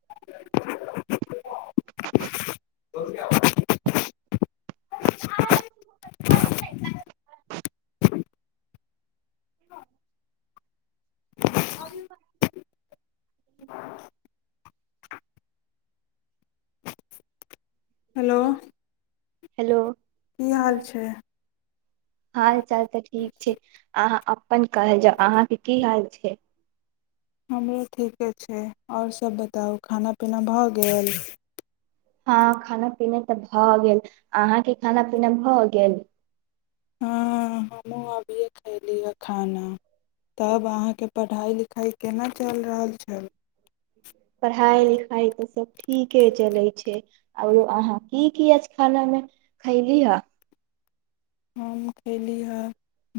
[unintelligible] अभी hello hello की हाल छै हाल चाल तऽ ठीक छै अहाँ अपन कहै जाउ अहाँके की हाल छै हमरो ठीके छै आओर सभ बताउ खाना पीना भऽ गेल हँ खाना पीना तऽ भऽ गेल अहाँके खाना पीना भऽ गेल हँ हमहुँ अभिये खयली खाना तब अहाँके पढ़ाइ लिखाइ केना चल रहल छै पढ़ाइ लिखाइ तऽ सब ठीके चलै छै आओरो अहाँ की की अछि खाना मे खयली हे हम खयली हे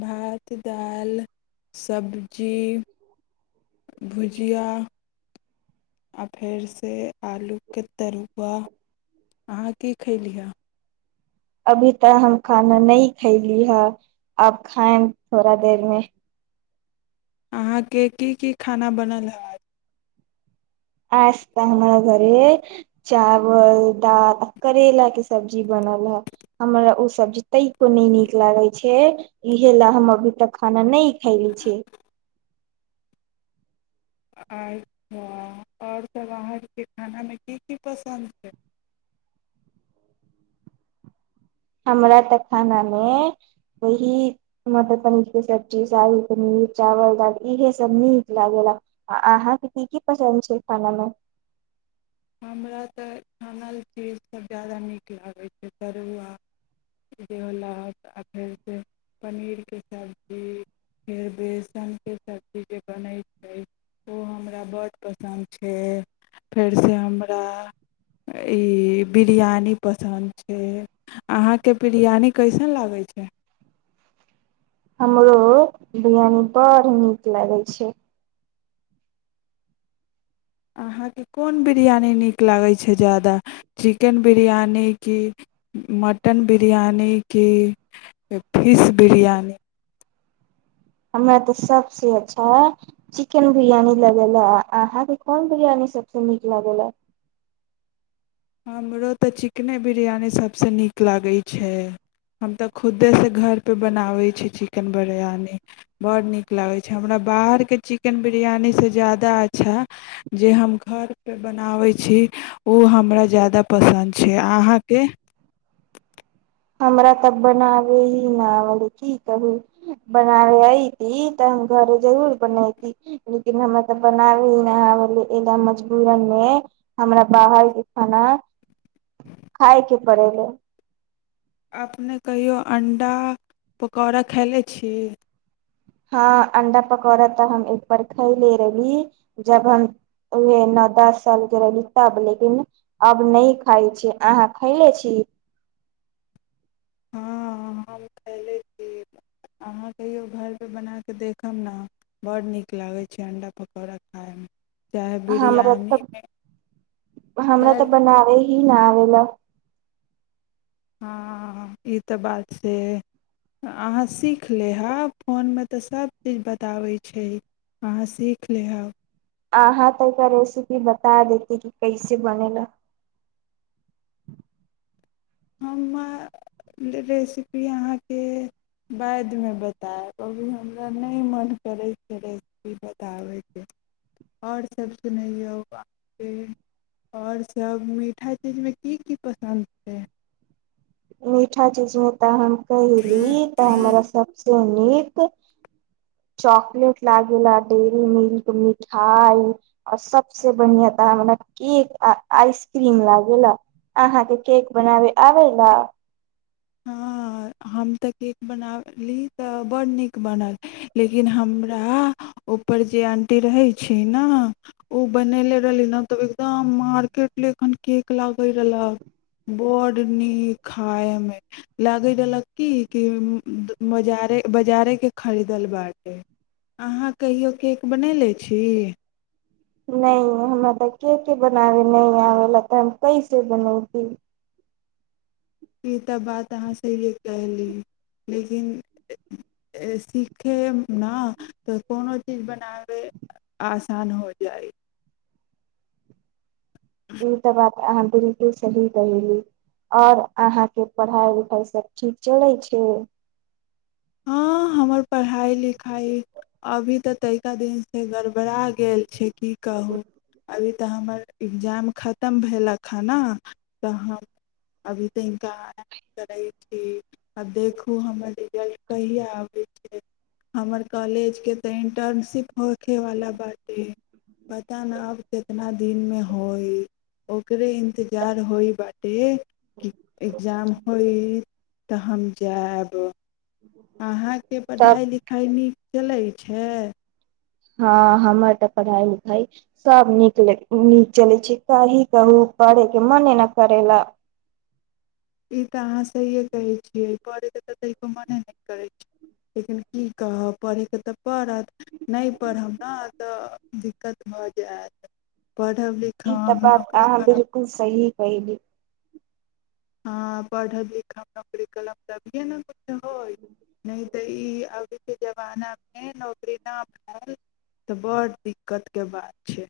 भात दालि सब्जी भुजिया आ फेरसँ आलूके तरुआ अहाँ की खयली हे अभी तऽ हम खाना न खयली है अब खाय थोड़ा देर मे अहाँके की की खाना बनल हए आस हमरा बरे चावल दाल आ करेलाक के सब्जी बनल हे हमरा ओ सब्जी तको नहि नीक लागै छै इहे लए हम अभी तक खाना नहि खायले छिय अच्छा आओरसभ अहाँके खानामे की की पसन्द छै हमरा तऽ खानामे वही मटर पनीरके सब्जी शाही पनीर चावल दाल इहे सब नीक लागे रहा आ अहाँके की की पसन्द छै खानामे हमरा तऽ खानल चीजसभ ज्यादा नीक लागैत छै तरुआ जे होलक आ फेरसँ पनीरके सब्जी फेर बेसनके सब्जी जे बनैत छै ओ हमरा बड्ड पसन्द छै फेर जैसे हमरा ई बिरयानी पसन्द छै अहाँके बिरयानी कैसन लागै छै हमरो बिरयानी बड़ नीक लगै छै अहाँके कोन बिरियानी नीक लागै छै ज्यादा चिकेन बिरियानी कि मटन बिरियानी कि फिश बिरियानी हमरा तऽ सभसँ अच्छा चिकेन बिरियानी लगैए अहाँकेँ कोन बिरियानी सभसँ नीक लगैए हमरो तऽ चिकेने बिरयानी सभसँ नीक लागैत छै हम तऽ खुदेसँ घरपे बनाबैत छी चिकेन बिरयानी बड़ नीक लागैत छै हमरा बाहरके चिकेन बिरियानीसँ ज्यादा अच्छा जे हम घरपे बनाबैत छी ओ हमरा ज्यादा पसंद छै अहाँके हमरा तऽ बनाबे ही न आबले की कहू बनाबे यति तऽ हम घरे जरूर बनती लेकिन हमरा तऽ बनाबे ही न आबले ए मजबूरन मे हमरा बाहरके खाना खायके बड़ल अपने कहियो अण्डा पकौड़ा खयलने छी हँ अंडा पकौड़ा तऽ हम एकबार खैले रहली जब हम उहे नओ दस साल के रहली तब लेकिन अब नहि खाइ छी अहाँ खैले छी हँ हम खयले छी अहाँ कहियओ घरपर बना कऽ देखब ने बड़ नीक लागै छै अण्डा पकौड़ा खायमे चाहे हमरा तऽ बिरयानीमे हमरा चाहे तऽ बनाबे ही नै आवल हँ ई तऽ बात से अहाँ सीख लेहब फोनमे तऽ सभ चीज बताबै छै अहाँ सीख लेहब आहाँ तऽ रेसिपी बता देती कि कैसे बने ल हम रेसिपी अहाँके बादमे बतायब अभी हमरा नहि मोन करै छै रेसिपी बताबयके आओर सभ सुनैयौ अहाँके आओरसभ मीठा चीजमे की की पसन्द छै मीठा चीज मे त हम कहिली तऽ हमरा सब सु नीक चॉकलेट लागेला डेरी मिल्क मिठाई और सबसे बढ़िया तऽ हमरा केक आइसक्रीम लागा अहा के केक बनावे आबे ला हँ हम तऽ केक बनाली तऽ ब्ड नीक बनल लेकिन हमरा ऊपर जे आंटी रहैत छी ने ओ बनयनेे रहली ने तऽ एकदम मार्केट ल एखन केक लगैत रहलक बड्ड नीक खाायमे लागै रहलक की कि बजारे बाजारेके खरीदल बाटे अहाँ कहियओ केक बनय लै छी नहि हमरा तऽ के के बनाबे न आब ल तऽ हम कैसे बनौती ई तऽ बात अहाँ सहिए कली लेकिन सीखे ने तऽ कोनो चीज बनाबै आसान हो जाइ ई तऽ बात अहाँ बिलकुल सही रही आओर अहाँके पढ़ाइ उखाइ सभ ठीक चलै छै हँ हमर पढ़ाई लिखाई अभी तऽ तैा दिन से गर् घबड़ा गेल छै की कहू अभी तऽ हमर एग्जाम खतम भेलक हँ ने तऽ हम अभी तऽ इन्नक करै छी आ देखू हमर कहिया आबै छै हमर कॉलेज के तऽ इंटर्नशिप होयखे वला बात ऐ पता नहि अब कितना दिन मे होइ ओकरे इन्तजार होइ बटे एग्जाम होइ तऽ हम जायब अहाँके सब पढ़ाई लिखाई नीक चलै छै हँ हमर तऽ पढ़ाइ लिखाइ सभ नीक नीक चलै छै की कहू पढ़यके मने ने करै लए ई तऽ अहाँ सहिए कहै छियै पढ़यके तऽ तऽो मने नहि करैत छै लेकिन की कहब पढ़यके तऽ पड़त नहि पढ़ब ने तऽ दिक्कत भऽ जायत पढ़ब ई तऽ लिखब बात नौकरी अहाँ करब बिलकुल सही कली हँ पढ़ब लिखब नौकरी कलम त भी के ने किछु होय नहि तऽ ई अभीके जमानामे नौकरी नहि भेल तऽ बड़ दिक्कतके बात छै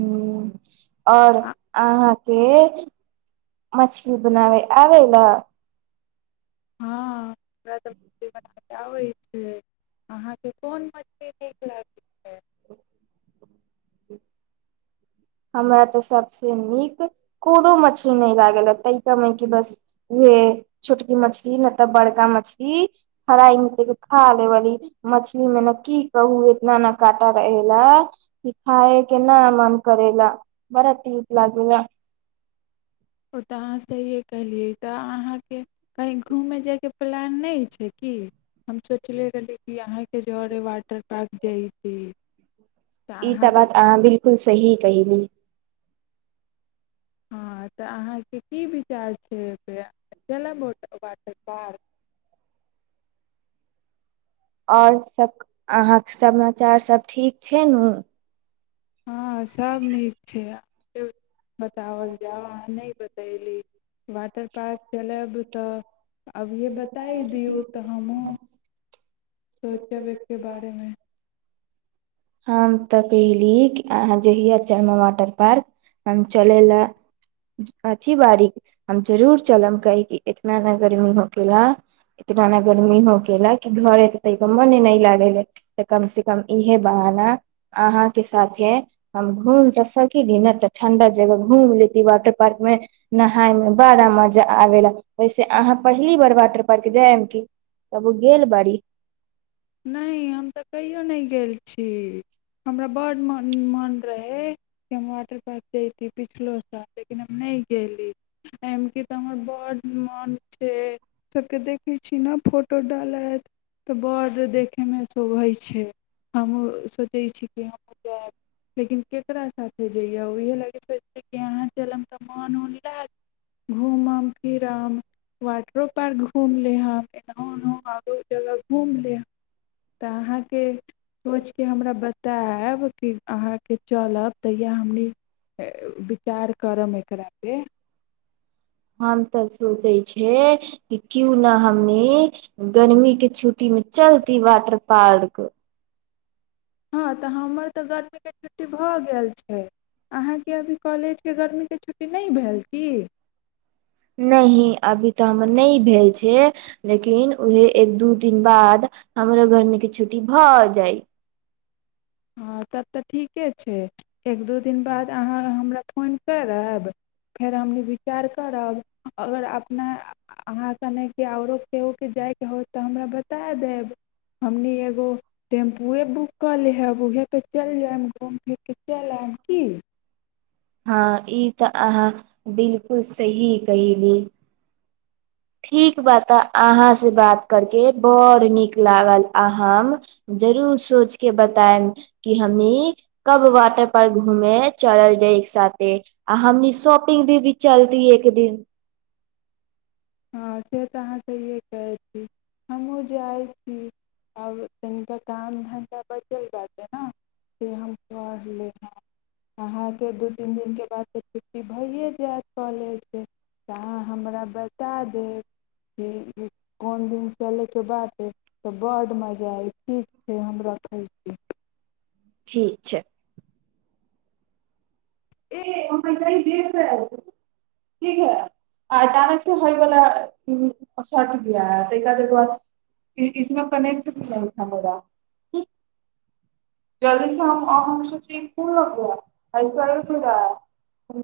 हुँ आओर आ अहाँ के मछली बनाव आ ल हँ हमरा तऽ मछली बनाबय आबै छै अहाँके कोन मछली नीक लागै छै हमरा ते सबस नीक कोनो मछली नहि लागल ह ता क मे क बस उहे छोटकी मछली ने तऽ बड़का मछली फराई खा लेबी मछली मे ने की कहू इतना ने काटा रहे ला कि खााय के न मन करैला बड़ा तीत लागेला ओ तऽ अहाँ सँहिए कहलियै तऽ अहाँके कहीँ घूमय जायके प्लान नहि छै कि हम सोचले रहलीै कि अहाँके जरे वाटर पार्क जाइ छी ई त बात बिलकुल सही कहिली हँ तऽ अहाँके की विचार छैप जेलोट वाटर पार्क आओर सब अहाँके समाचार सब ठीक छै ने हँ सभ नीक छै बतावल जाउ अहाँ नहि बता कैली वाटर पार्क चलब तऽ अभिये बताय दियौ तऽ हमहूँ सोचब एकके बारेमे हम तऽ कहिली अहाँ ज हय चर्मा वाटर पार्क हम चलै लए अथी बारीक हम जरूर चलम की क इतना ने गर्मी हो केेला इतना ने गर्मी हो केेला कि घरे त मने न लागेे त कम से कम इहे बहाना अहा के साथे हम घूम तऽ सकील ने तऽ ठण्डा जगह घूम लेती वाटर पार्क मे नहााय मे बड़ा मजा आबे ला वैसे अहाँ पहली बार वाटर पार के जायब की तब ओ गेल बड़ी नहि हम तऽ कहियो नहि गेल छी हमरा बड्डन मोन रहै कि हम वाटर पार्क जैत पिछलो साल लेकिन हम नहि गेली एहिमे कि तऽ हमर बड्ड मोन छै सभके देखैत छी ने फोटो डालैत तऽ बडड़् देखैमे शोभै छै हमहुूँ सोचै छी कि हमहुँ जायब लेकिन केकरा साथे जइय उएह लागऽ सो कि अहाँ चलब तऽ मोनन रहत घूमब फिरब वाटरो पार्क घूम लेब एना ओ आरो जगह घूम लेब तऽहाँ के सोच के हमरा बतायब आयब कि अहाँके चलब तहिया हमनी विचार करब एकरापर हम तऽ सोचै छियै कि क्यू ने हमनी गर्मी के छुट्टी मे चलती वाटर पार्क हँ तऽ हमर तऽ गरमीके छुट्टी भऽ गेल छै अहाँके अभी कॉलेजके गरमीके छुट्टी नहि भेल क नहि अभी तऽ हमर नहि भेल छै लेकिन उएह एक दू दिन बाद हमर घरमे किछ छुट्टी भऽ जाइ हँ त तऽ ठीके छै एक दू दिन बाद अहाँ हमरा फोन करब फेर हमनी विचार करब अगर अपना अहाँ स नहि कि आओरो केहोके जाइके होत तऽ हमरा बता देब हमनी एगो टेम्पूए बुक कऽ लेहब उहे परे चलि जायब घूम फिर के चल आयब की हँ ई तऽ अहाँ बिलकुल सही कयली ठीक बा तऽ अहाँ से बात करके बड़ नीक लागल आ हम जरूर सोच के बतायब कि हमनी कब वाटर पर घूमे चलल रहय एक साथे आ हमनी शॉपिंग भी भी चलती एक दिन हँ से तऽ अहाँ सहिए कहैत छी हमहूँ जाइत छी आब तनिका काम धन्धा बचल जातै ने से हम पढ़ली हेँ अहाँके दू तीन दिनके बाद तऽ छुट्टी भइए जायत कॉलेजसँ तऽ अहाँ हमरा ब बता देब कि कोन दिन चलयके बाद तऽ बड्ड मजा अय ठीक छै हम रखै छी ठीक छै के हमरा ठ है ठीक है अचानक से होय व शर्ट द है त देखाद इस कने्टरा जल्दी से ल- ा [inaudible]